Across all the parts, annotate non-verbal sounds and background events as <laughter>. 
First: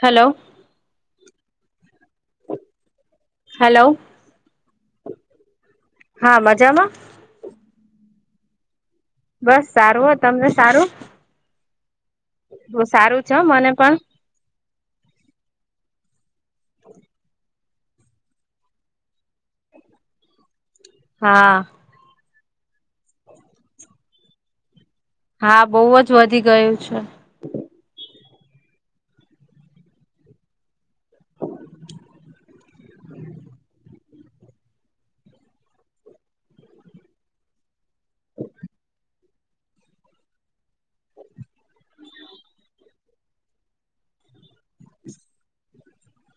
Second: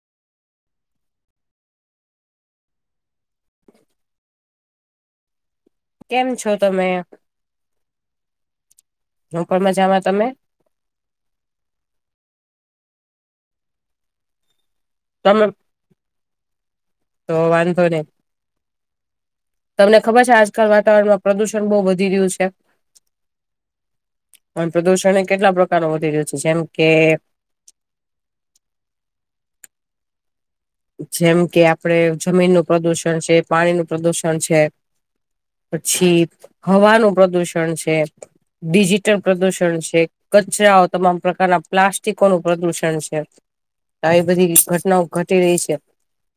Hello hello કેમ હા છો મજામાં તમે હું પણ બસ મજામાં સારું હો તમે તમને સારું- બહુ સારું છે મને પણ તમે તો વાંધો નહી- તમને ખબર છે આજકાલ વાતાવરણમાં હા પ્રદુષણ બહુ વધી રહ્યું છે. પણ પ્રદુષણ એ કેટલા હા પ્રકાર બહુ નો જ વધી રહ્યું છે જેમ ગયું કે છે જેમ કે આપડે જમીન નું પ્રદુષણ છે પાણી નું પ્રદુષણ છે. પછી હવાનું પ્રદુષણ છે, ડિજિટલ પ્રદુષણ છે. કચરાઓ તમામ પ્રકારના પ્લાસ્ટિકોનું પ્રદુષણ છે. આવી બધી ઘટનાઓ ઘટી રહી છે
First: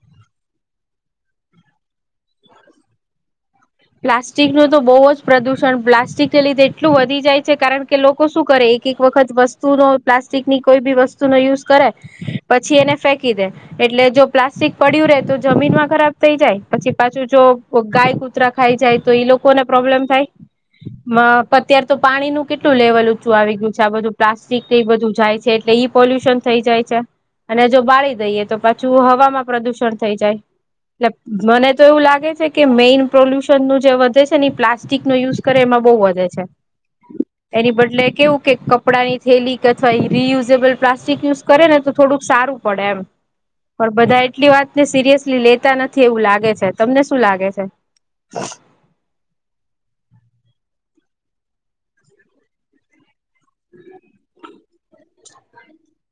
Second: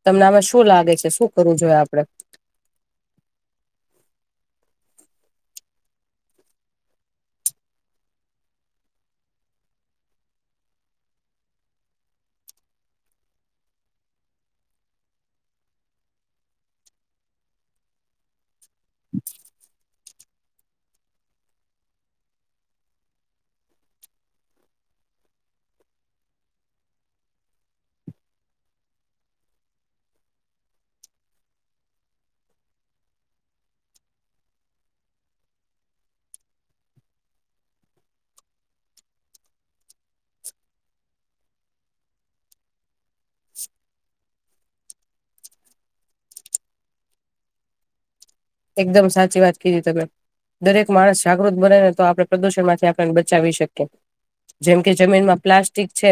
તમને આમાં શું લાગે છે શું કરવું જોઈએ આપડે- <inaudible> પ્લાસ્ટિક નું તો બહુ જ પ્રદુષણ પ્લાસ્ટિકને લીધે એટલું વધી જાય છે કારણ કે લોકો શું કરે- એક એક વખત વસ્તુનો પ્લાસ્ટિકની કોઈ બી વસ્તુ નો યુઝ કરે- પછી એને ફેંકી દે એટલે જો પ્લાસ્ટિક પડ્યું રે તો જમીનમાં ખરાબ થઈ જાય પછી પાછું જો ગાય કુતરા ખાઈ જાય તો એઈ લોકોને પ્રોબ્લેમ થાય. માં પા અત્યાર તો પાણી નું કેટલું લેવલ ઊંચું આવી ગયું છે આ બધું પ્લાસ્ટિક એ બધું જાય છે એટલે ઈ પોલ્યુશન થઇ જાય છે. અને જો બાળી દઈએ તો પાછું હવામાં પ્રદુષણ થઈ જાય એટલે મને તો એવું લાગે છે કે મેઈન પ્રોલ્યુશન નું જે વધે છે ને પ્લાસ્ટિક નો યુઝ કરે એમાં બહુ વધે છે. એની બદલે કેવું કે કપડાંની થેલી કે અથવા રિયુઝેબલ પ્લાસ્ટિક યુઝ કરે ને તો થોડુંક સારું પડે એમ પણ બધા એટલી વાતને સિરિયસલી લેતા નથી એવું લાગે છે. તમને શું લાગે છે? એકદમ સાચી વાત કીધી તમે દરેક માણસ જાગૃત બને ને તો આપડે પ્રદુષણ માંથી પણ બચાવી શકે જેમ કે જમીનમાં પ્લાસ્ટિક છે.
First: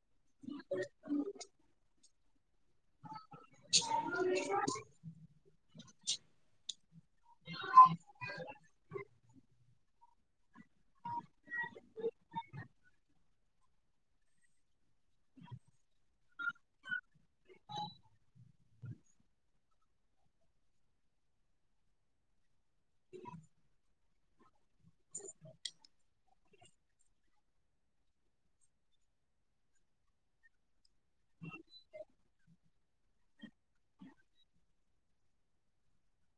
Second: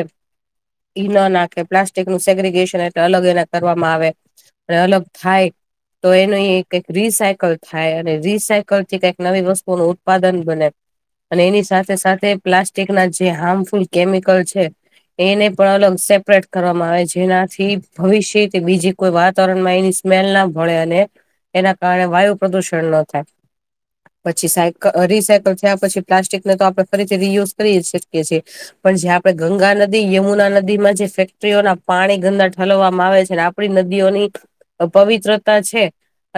ઈ ના નાખે પ્લાસ્ટિક નું સેગ્રીગેશન એટલે અલગ એના કરવામાં આવે અને અલગ થાય તો એનું રિસાઈ કલ થાય અને રીસાયકલ થી કઈક નવી વસ્તુઓ નું ઉત્પાદન બને. અને એની સાથે સાથે પ્લાસ્ટિક ના જે હાર્મફુલ કેમિકલ છે એને પણ અલગ સેપરેટ કરવામાં આવે જેનાથી ભવિષ્યથી બીજી કોઈ વાતાવરણમાં એની સ્મેલ ના ભળે અને એના કારણે વાયુ પ્રદુષણ ના થાય. પછી સાયક અહ રીસાયકલ થયા પછી પ્લાસ્ટિકને તો આપડણે ફરીથી રીયુઝ કરી શકીએ છીએ. પણ જે આપડે ગંગા નદી યમુના નદીમાં જે ફેક્ટરીઓના પાણી ગંદા ઠલવવામાં આવે છે ને આપ પણી નદીઓની પવિત્રતા છે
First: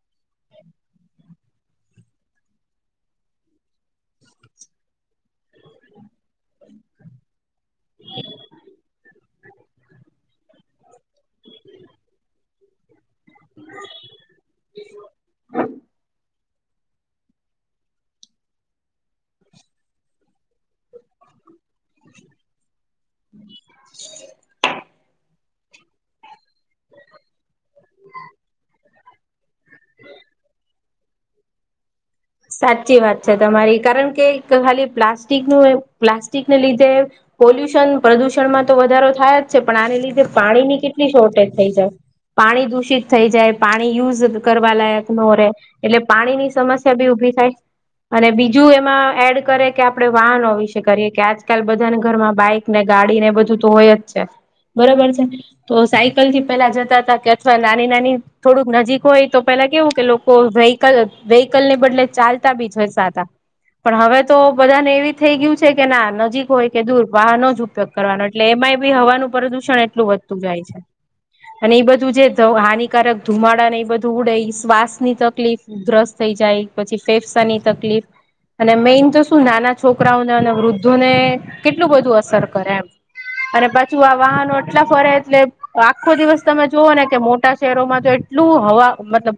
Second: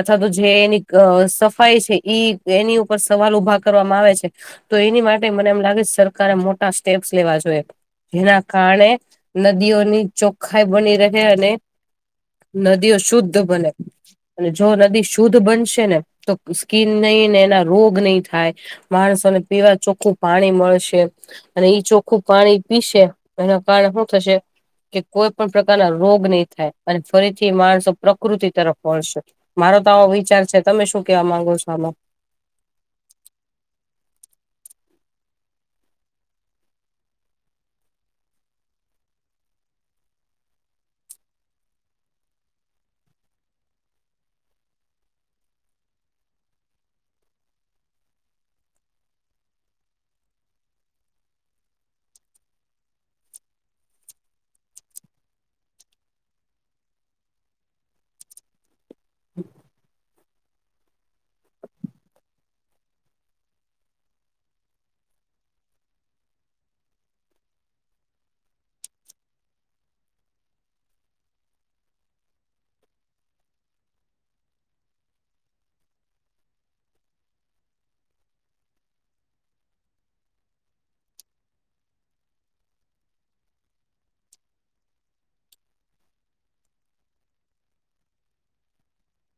અથવા તો જે એની ક અહ સફાઈ છે ઈ એની ઉપર સવાલ ઉભા કરવામાં આવે છે. તો એની માટે મને એમ લાગે સરકારે મોટા સ્ટેપ્સ લેવા જોએ. જેના કારણે નદીઓની ચોખખાઈ બની રહે અને નદીઓ શુદ્ધ બને અને જો નદી શુદ્ધ બનશ તો સ્કીન ની ને એના રોગ નહીં થાય. માણસોને પીવા ચોખ્ખું પાણી મળશે. અને ઈ ચોખ્ખું પાણી પીસે તો એના કારણે શું થશે કે કોઈ પણ પ્રકારના રોગ નહી થાય અને ફરીથી માણસો પ્રકૃતિ તરફ વળશે. મારો તો આો વિચાર છે તમે શું કેવા માંગો છો આમાં? સાચી વાત છે તમારી. કારણ કે ખાલી પ્લાસ્ટિક નું એ પ્લાસ્ટિકને લીધે પોલ્યુશન પ્રદુષણમાં તો વધારો થયા જ છે પણ આને લીધે પાણી ની કેટલી શોર્ટેજ થઈ છે. પાણી દૂષિત થઈ જાય પાણી યુઝ કરવા લાયક નો રે એટલે પાણી ની સમસ સ ભી ઊભી થાય. અને બીજું એમાં એડ કરે કે આપડે વાહનો વિશે કરીએ કે આજકાલ બધાને ઘરમાં બાઈક ને ગાડી ને બધું તો હોય જ છે, બરોબર છે. તો સાયકલ થી પેલા જતા હતા કે અથવા નાની નાની થોડુંક નજીક હોય એ તો પેલા કેવું કે લોકો વેહકલ લ ની બદલે ચાલતા બી છે સાતા. પણ હવે તો બધા ને એવી થઈ ગયું છે કે ના નજીક હોય કે દૂર વાહનો જ ઉપયોગ કરવાનું એટલે એમાંય બી હવાનું પ્રદુષણ એટલું વધતું જાય છે. અને એ બધું જે હાનિકારક ધુમાડા ને એ બધું ઉડે એ શ્વાસ ની તકલીફ ઉધરસ થઈ જાય પછી ફેફસાની તકલીફ. અને મેઈન તો શું નાના છોકરા ઓને અને વૃદ્ધોને કેટલું બધું અસર કરે એમ. અરે પાછું આ વાહનો એટલા ફરે એટલે આખો દિવસ તમે જુવો ને કે મોટા શહેરોમાં તો એટલું હવા મતલબ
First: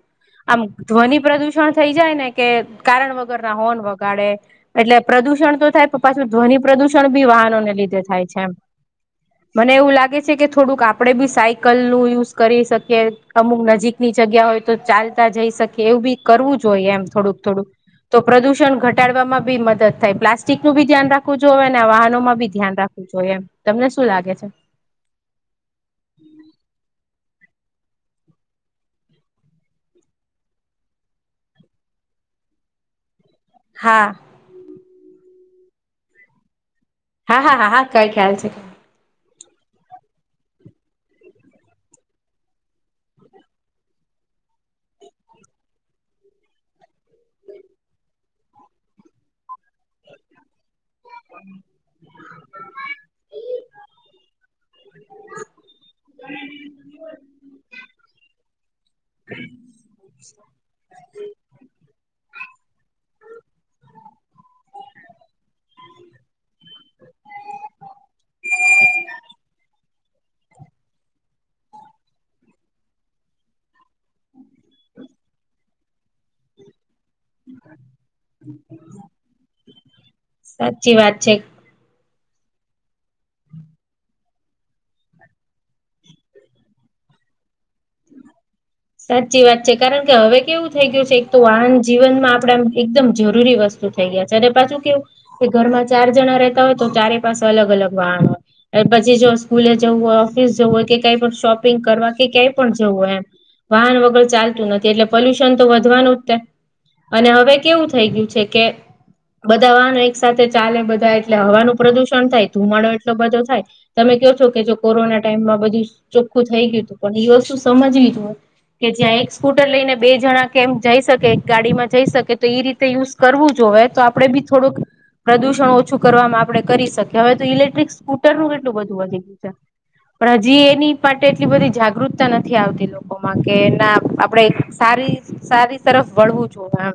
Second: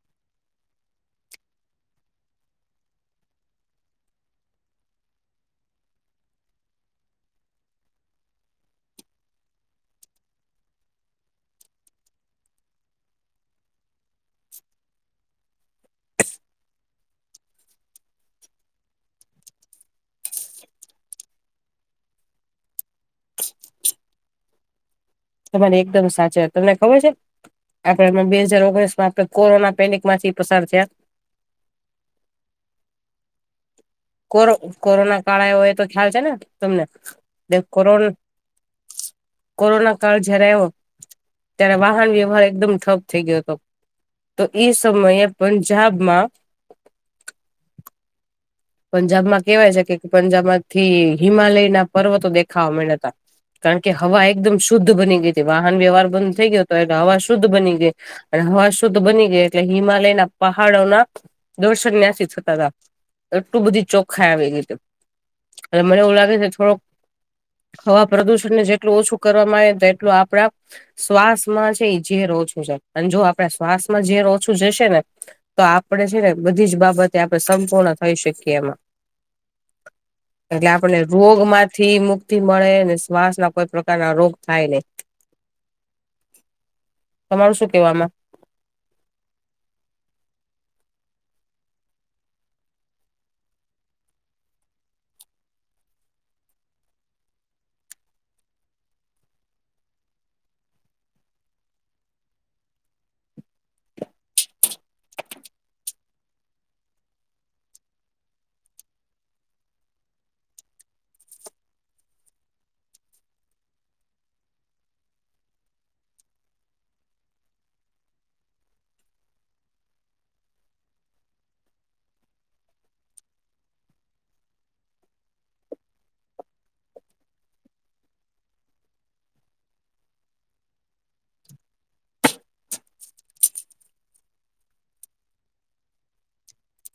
આમ ધ્વનિ પ્રદુષણ થઈ જાય ને કે કારણ વગરના હોર્ન વગાડે એટલે પ્રદુષણ તો થાય પાછું ધ્વનિ પ્રદુષણ બી વાહનોને લીધે થાય છે એમ. મને એવું લાગે છે કે થોડુંક આપણે બી સાયકલ નું યુઝ કરી શકીએ. અમુક નજીકની જગ્યા હોય તો ચાલતા જઈ શકે એવું બી કરવું જોઈએ એમ થોડુંક થોડુંક. તો પ્રદુષણ ઘટાડવામાં બી મદદ થાય પ્લાસ્ટિક નું બી ધ્યાન રાખવું જો હવે અને વાહનોમાં ભી ધ્યાન રાખવું. જો એમ તમને શું લાગે છે તમારી એકદમ સાચા તમને ખબર છે આપડે બે હાજાર ઓગણીસ માં આપણે કોરોના પેનિક માંથી પસાર થયા હા. કો કોરોના કાળ આવ્યો એ તો ખ્યાલ છે ને હા હા તમને હા હા કોરો કઈ ખ્યાલ છે કોરોના કાળ જરા આવો. ત્યારે વાહન વ્યવહાર એકદમ ઠપ થઈ ગયો હતો. તો એ સમયે પંજાબમાં. પંજાબમાં કેહેવાય છે કે પંજાબ માંથી હિમાલય ના પર્વતો દેખાવા મળ્યાતા. કારણ કે હવા એકદમ શુદ્ધ બની ગઈ હતી વાહન વ્યવહાર બંધ થઈ ગયો હતો એટલે હવા શુદ્ધ બની ગઈ. અને હવા શુદ્ધ બની ગઈ એટલે હિમાલય ના પહાડોના દર્શન ન્યાસી થતા હતા. એટલું બધી ચોખા આવી ગી હતી એટ મને એવું લાગે છે થોડોક. હવા પ્રદુષણ ને જેટલું ઓછું કરવામાં આવે એટલું આપડ. શ્વાસમાં છે ઝેર ઓછું છે અને જો આપડે શ્વાસ માં ઝેર ઓછું જશે ને. તો આપણેે છે ને બધી જ બાબતે આપણે સંપૂર્ણ થઈ શકીએ એમાં. એટલે સાચી આપણને વાત રોગ છે માંથી મુક્તિ મળે શ્વાસ ના કોઈ પ્રકારના રોગ થાય નહી. તમારું શું કેવામાં. સાચી વાત છે કારણ કે હવે કેવું થઈ ગયું છે એક તો વાહન જીવનમાં આપણે એકદમ જરૂરી વસ્તુ. થઈ ગયા છે અને પાછું કેવું કે ઘરમાં ચાર જણા રહેતા હોય તો ચારે પાસે અલગ અલગ વાહણ હોય. પછી જો સ્કૂલે જવું હોય ઓફિસ જવું હોય કે કઈ પણ શોપિંગ કરવા કે ક્યાંય પણ જવું હોય એમ. વાહન વગર ચાલતું નથી એટલે પોલ્યુશન તો વધવાનું જ. અને હવે કેવું થઈ ગયું છે કે. બધા વાહનો એક સાથે ચાલે બધા એટલે હવાનું પ્રદુષણ થાય ધુમાડો એટલો બધો થાય. તમે કહો છો કે જો કોરોના ટાઈમમાં બધું ચોખ્ખું થઈ ગયું હતું પણ એ વસ્તુ સમજવી જો હોય. કે જ્યાં એક સ્કૂટર લઈને બે જણા કેમ જઈ શકે એક ગાડીમાં જઈ શકે તો એ રીતે યુઝ. કરવું જોઈએ તો આપડે બી થોડુંક. પ્રદૂષણ ઓછું કરવામાં આપડણે કરી શકીએ હવે તો ઇલેક્ટ્રિક સ્કૂટરનુંું કેટલું બધું વધી ગયું છે. પણ હજી એની માટે એટલી બધી જાગૃતતા નથી આવતી લોકોમાં. કે ના આપણેે સારી સારી તરફ વળવું છું એમ.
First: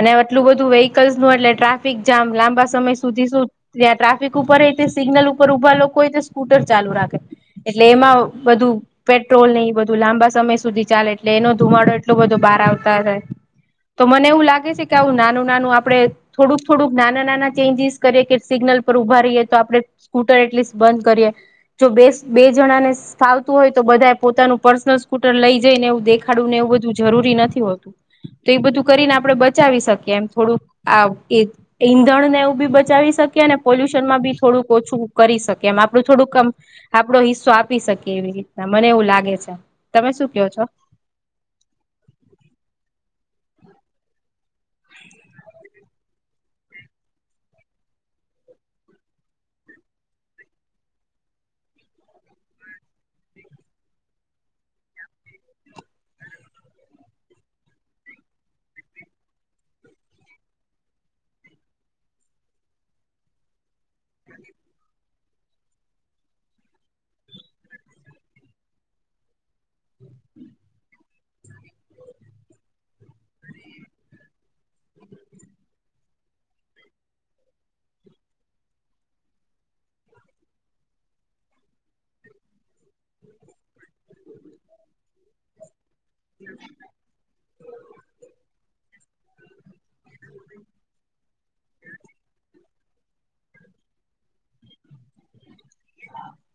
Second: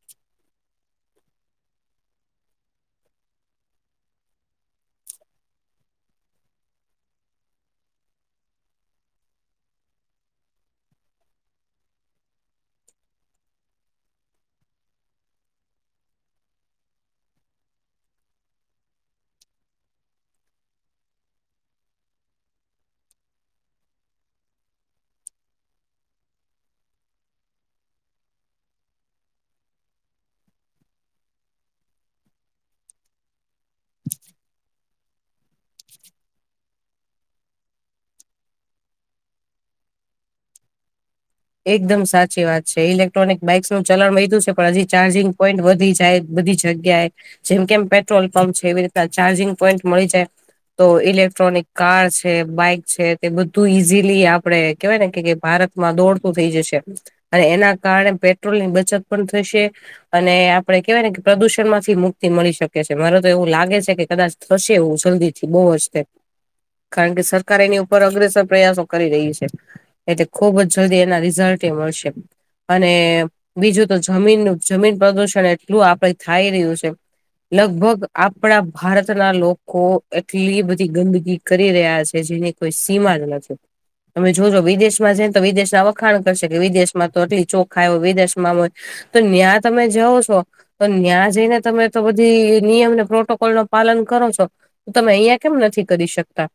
અને આટલું બધું વેહકલ્સ નું એટલે ટ્રાફિક જામ લાંબા સમય સુધી શું. ત્યાં ટ્રાફિક ઉપર હોય સિગ્નલ ઉપર ઊભા લોકો હોય તો સ્કૂટર ચાલુ રાખે. એટલે એમાં બધું પેટ્રોલ નહ. બધું લાંબા સમય સુધી ચાલે એટલે એનો ધુમાડો એટલો બધો બહાર આવતા થાય. તો મને એવું લાગે છે કે આવું નાનું નાનું આપડે. થોડુંક થોડુંક નાના નાના ચેન્જીસ કરીએ કે સિગ્નલ પર ઉભા રએ તો આપડણે. સ્કૂટર એટલીસ્ટ બંધ કરીએ જો બે બે જણાને ફાવતું હોય તો બધાએ પોતાનું. પર્સનલ સ્કૂટર લઈ જઈ ને એવું દેખાડું ને એવું બધું જરૂરી નથી હોતું. તો એ બધું કરીને આપડણે બચાવી શકીએ એમ થોડુંક આ એ ઈંધણનેવું બી બચાવી શકી અનેને પોલ્યુશનમાં બી થોડુંક ઓછું કરી શકે એમ આપડું થોડુંક આમ આપડો હિસ્સો આપી શકીએ એવી રીતના મને એવું લાગે છે તમે શું કહો છો. એકદમ સાચી વાત છે, ઇલેક્ટ્રોનિક બાઇક્સનુંું ચલાણ વધ્યું છે પણ હજી ચાર્જિંગ પોઈન્ટ વધી જાય. બધી જગ્યાએ જેમ કેમ પેટ્રોલ પંપ છે એવી રીતના ચાર્જિંગ પોઈન્ટ મળી જાય. તો ઇલેક્ટ્રોનિક કાર છે બાઈક છે તે બધું ઈઝીલી આપડે કેહેવાય ને કે ભારત માં દોડતું થઈ જશે અને એના કારણે પેટ્રોલ ની બચત પણ થશે. અને આપડે કેહેવાય ને કે પ્રદુષણ માંથી મુક્તિ મળી શકે છે મારે તો એવું લાગે છે કે કદાચ. થશે એવું જલ્દી થી બહુ હર્તે. કારણ કે સરકાર એની ઉપર અગ્રેસર પ્રયાસો કરી રહી છે એટલે ખુબ જ જલ્દી એના. રિઝલ્ટ એ મળશે. અને બીજું તો જમીનનું જમીન પ્રદુષણ એટલું આપડ થાય રહ્યું છે. લગભગ આપણા ભારત ના લોકો એટલી બધી ગંદકી કરી રહ્યા છે જેની કોઈ સીમા જ નથી તમે જોજો વિદેશમાં છેને તો વિદેશના વત વખાણ કરશે કે વિદેશ માં તો એટલી ચોખાઇ આવું વિદેશમાં હોય તો ત્યાં તમે જાઓ છો તો ત્યાં જઈને તમે તો બધી નિયમ ને પ્રોટોકોલ નો પાલન કરો છો. તો તમે અહિયાં કેમ નથી કરી શકતા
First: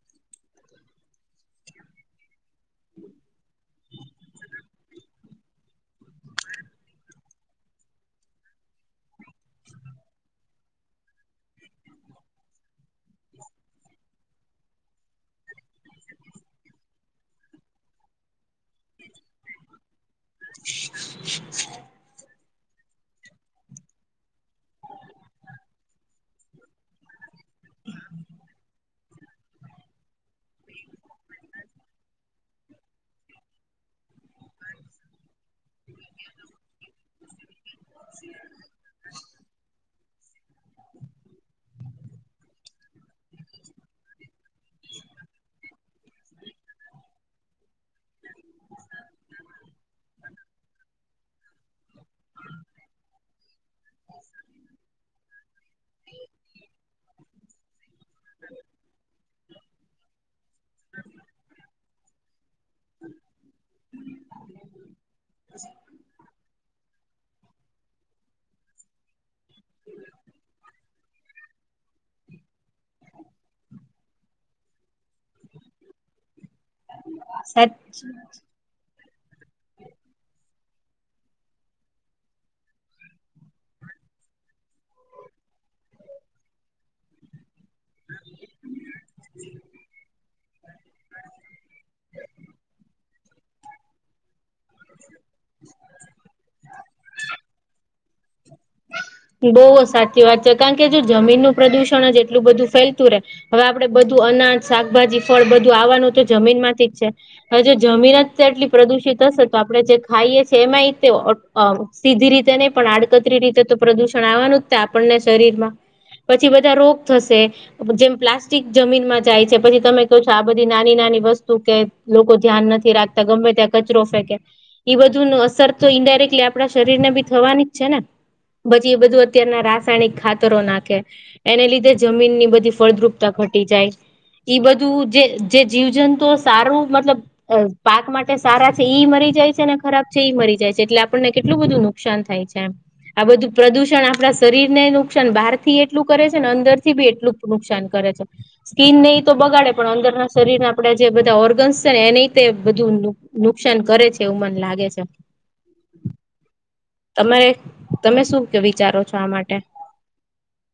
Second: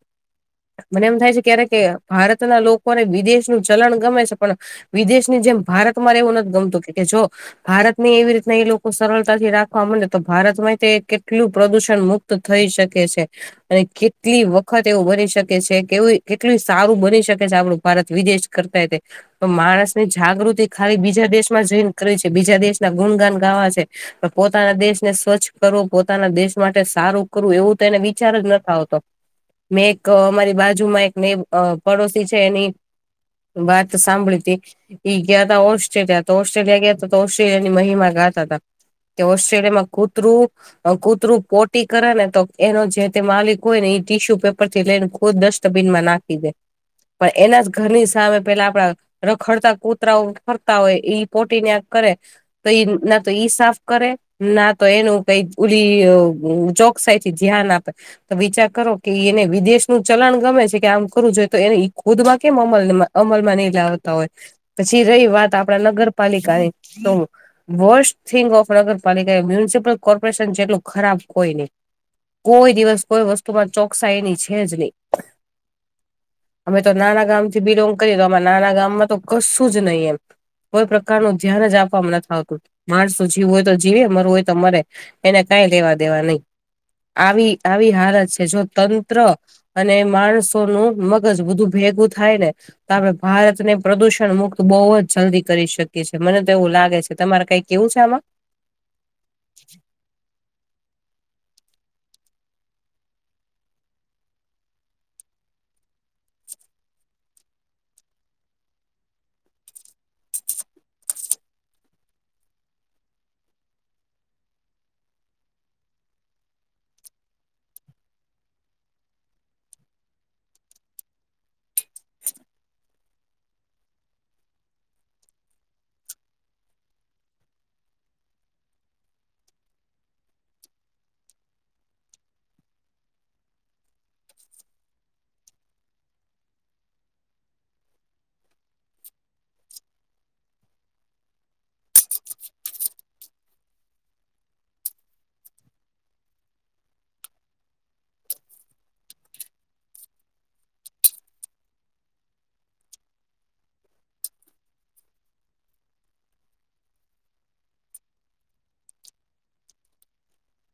મને એમ થાય છે ક્યારે કે ભારતના લોકોને વિદેશનું ચલણ ગમે છે. વિદેશ ની જેમ ભારતમાં રેવું નથી ગમતું કે જો ભારત ની એવી રીતના એ લોકો સરળતાથી રાખવા માંડે તો ભારતમાં તે કેટલું પ્રદુષણ મુક્ત તો થઈ શકે છે. અને કેટલી વખત એવું બની શકે છે કે એવું કેટલું સારું બની શકે છે આપડું ભારત વિદેશ કરતાંય તો માણસ ની જાગૃતિ ખાલી બીજા દેશમાં જઈને કરે છે બીજા દેશ ના ગુણગાન ગાવા છે. પોતાના દેશને સ્વચ્છ કરવું પોતાના દેશ માટે સારું કરવું એવું તો એને વિચાર જ નતો આવતો. મેં એક અમારી બાજુમાં એક ને આ પડોશી છે એની વાત સાંભળી હતી ઈ ગયા હતા ઓસ્ટ્રેલિયા તો ઓસ્ટ્રેલિયા ગયા હતા તો ઓસ્ટ્રેલિયા ની મહિમા ગાતા હતા. કે ઓસ્ટ્રેલિયામાં કૂતરું અ કૂતરું પોટી કરે ને તો એનો જે તે માલિક હોય ને એ ટીશ્યુ પેપર થી લઈને ખુદ <unintelligible> ડસ્ટબિનમાં નાખી દે પણ એના જ ઘરની સામે પેલા આપડા રખડતા કૂતરાઓ ફરતા હોય ઈ પોટી ક્યાંક ત્યાં કરે તો ના તો ઈ સાફ કરે ના તો એનું કઈ ઓલી ચોકસાઈ થી ધ્યાન આપે. તો વિચાર કરો કે એને વિદેશ નું ચલાણ ગમે છે કે આમ કરવું જોઈએ તો એને ખુદમાં કેમ અમલમાં અમલમાં નહી લાવતા હોય. પછી રહી વાત આપણા નગરપાલિકાની તો વર્સ્ટ થિંગ ઓફ નગર પાલિકા એ મ્યુનિસિપલ કોર્પોરેશન જેટલું ખરાબ કોઈ નહી કોઈ દિવસ કોઈ વસ્તુ માં ચોકસાઈ એની છે જ નહી. અમે તો નાના ગામ થી સાચ બિલોંગ કરીએ તો અમે નાના ગામમાં તો કશું જ નહી એમ. કોઈ પ્રકાર નું ધ્યાન જ આપવામાં નથી આવતું માણસને જીવું હોય તો જીવે મરવું હોય તો મરે. એને કઈ લેવા દેવા નહી આવી આવી હાલત છે જો તંત્ર અને માણસોનું મગજ બધું ભેગું થાય ને તો આપણે ભારત ને પ્રદુષણ મુક્ત બહુ જ જલ્દી કરી શકીએ છીએ મને તો એવું લાગે છે તમારે કઈંક કેવું છે આમાં. બહુ સાચી વાત છે કારણ કે જો જમીનનું પ્રદુષણ જ એટલું બધું ફેલતું રહે હવે આપડે બધું અનાજ, શાકભાજી, ફળ બધું આવવાનું તો જમીન માંથી જ છે. હ જો જમીન જ એટલી પ્રદુષિત હશે તો આપણે જે ખાઈએ છે એમાં ઈ તો અ સીધી રીતે નહી પણ આડકતરી રીતે તો પ્રદુષણ આવવાનું જ છે આપણને શરીર માં. પછી બધા રોગ થશે. જેમ પ્લાસ્ટિક જમીનમાં જાય છે પછી તમે કહો છો આ બધી નાની નાની વસ્તુ કે લોકો ધ્યાન નથી રાખતા ગમે ત્યાં કચરો ફેંકે. ઈ બધું નો અસર તો ઈન્ડાયરેક્ટલી આપણા શરીર ને બી થવાની જ છે ને. પછી, એ બધું અત્યારના રાસાયણિક ખાતરો નાખે. એને લીધે જમીનની બધી ફળદ્રુપતા ઘટી જાય. ઈ બધું જે જે જીવજંતુઓ સારું મતલબ પાક માટે સારા છે ઈ મરી જાય છે અને ખરાબ છે ઈ મરી જાય છે એટલે આપણને કેટલું બધું નુકસાન થાય છે એમ. આ બધું પ્રદૂષણ આપણા શરીર નેય નુકસાન બહારથી એટલું કરે છે ને અંદર થી બી એટલું જ નુકસાન કરે છે. સ્કીિનને ઈ તો બગાડે પણ અંદરના શરીર ના આપડા જે બધા ઓર્ગન્સ છે ને એ ન તે બધું નુકસાન કરે છે એવું મને લાગે છે. તમારે તમે શું વિચારો છો આ માટે.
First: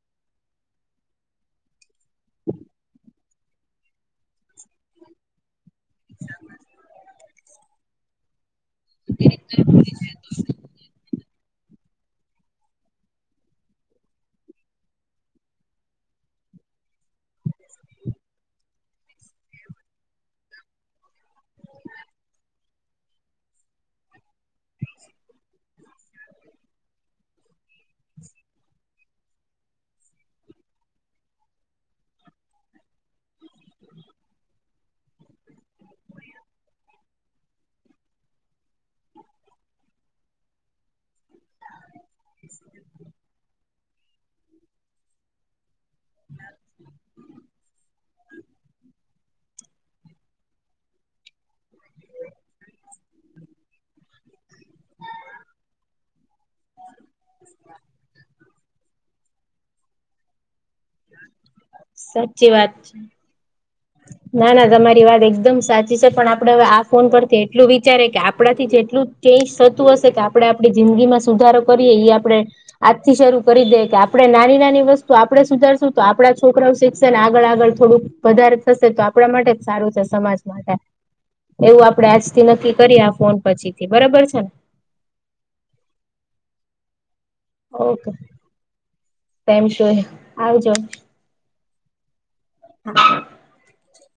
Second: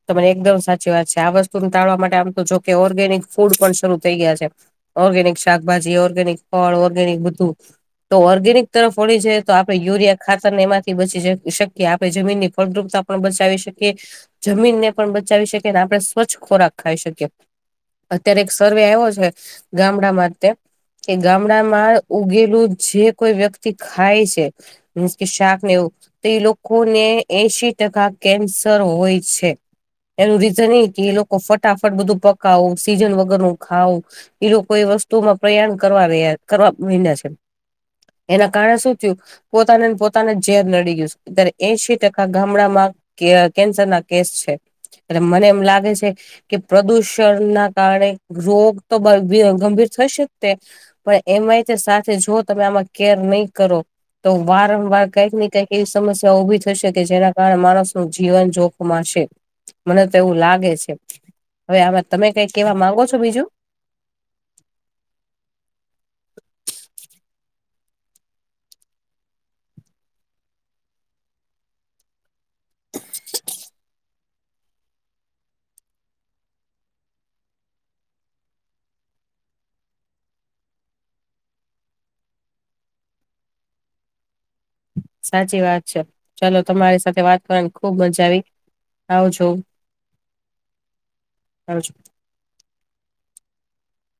તમારી એકદમ સાચી વાત છે આ વસ્તુને ટાળવા માટે આમ તો જોકે ઓર્ગેનિક ફૂડ પણ શરૂ થઈ ગયા છે. ઓર્ગેનિક શાકભાજી ઓર્ગેનિક ફળ ઓર્ગેનિક બધું તો ઓર્ગેનિક તરફવળી જાય તો આપડે યુરિયા ખાતર ને એમાંથી બચી જાય <unintelligible> કે આપણે જમીન ની ફળદ્રુપતા પણ બચાવી શકીએ. જમીનને પણ બચાવી શકીએ ને આપણે સ્વચ્છ ખોરાક ખાઈ શકીએ. અત્યારે એક સર્વે આવ્યો છે ગામડા માટે કે ગામડામાં ઉગેલું જે કોઈ વ્યક્તિ ખાય છે. મીસ કે શાક ને એવું તો એ લોકો ને એશી ટકા કેન્સર હોય એનું રીઝન એ કે એ લોકો ફટાફટ બધું પકાવું સીઝન વગર નું ખાવ એ લોકો એ વસ્તુમાં પ્રયાણ કરવા રહ્યા કરવા મહિના છે. એના કારણે શું થયું પોતાને પોતાના ઝેર નડી ગયું અત્યારે એશી ટકા ગામડામાં કેન્સર ના કેસ છે મને એમ લાગે છે. કે પ્રદુષણ ના કારણે રોગ તો ગંભીર થઈ શકતે પણ એમાંય સાથે જો તમે આમાં કેર નહી કરો તો વારંવાર કઈક ને કંઈક એવી સમસ્યા ઉભી થશે કે જેના કારણે માણસ નું જીવન જોખમ <unintelligible> મને તો એવું લાગે છે હવે આ તમે સાચી કઈ વાત કેવા છે. માંગો છો બીજું ના ના તમારી વાત એકદમ સાચી છે પણ આપડે હવે આ ફોન પરથી એટલું વિચારે કે આપણાથી જેટલું ચેન્જ થતું હશે કે આપડે આપણી જિંદગી માં સુધારો કરીએ એ આપડે આજથી શરૂ કરી દે કે આપણે નાની નાની વસ્તુ આપણે સુધારશું તો આપણા છોકરા શિક્ષણ આગળ આગળ થોડુંક વધારે થશે તો આપણા માટે જ સારું છે સમાજ માટે એવું આપડે આજથી નક્કી કરીએ આ ફોન પછી થી બરાબર છે ને સાચી વાત છે ચલો તમારી સાથે વાત કરવાની ખુબ ઓકે મજા આવી. આવજો <unintelligible> આવજો આવજો <inaudible>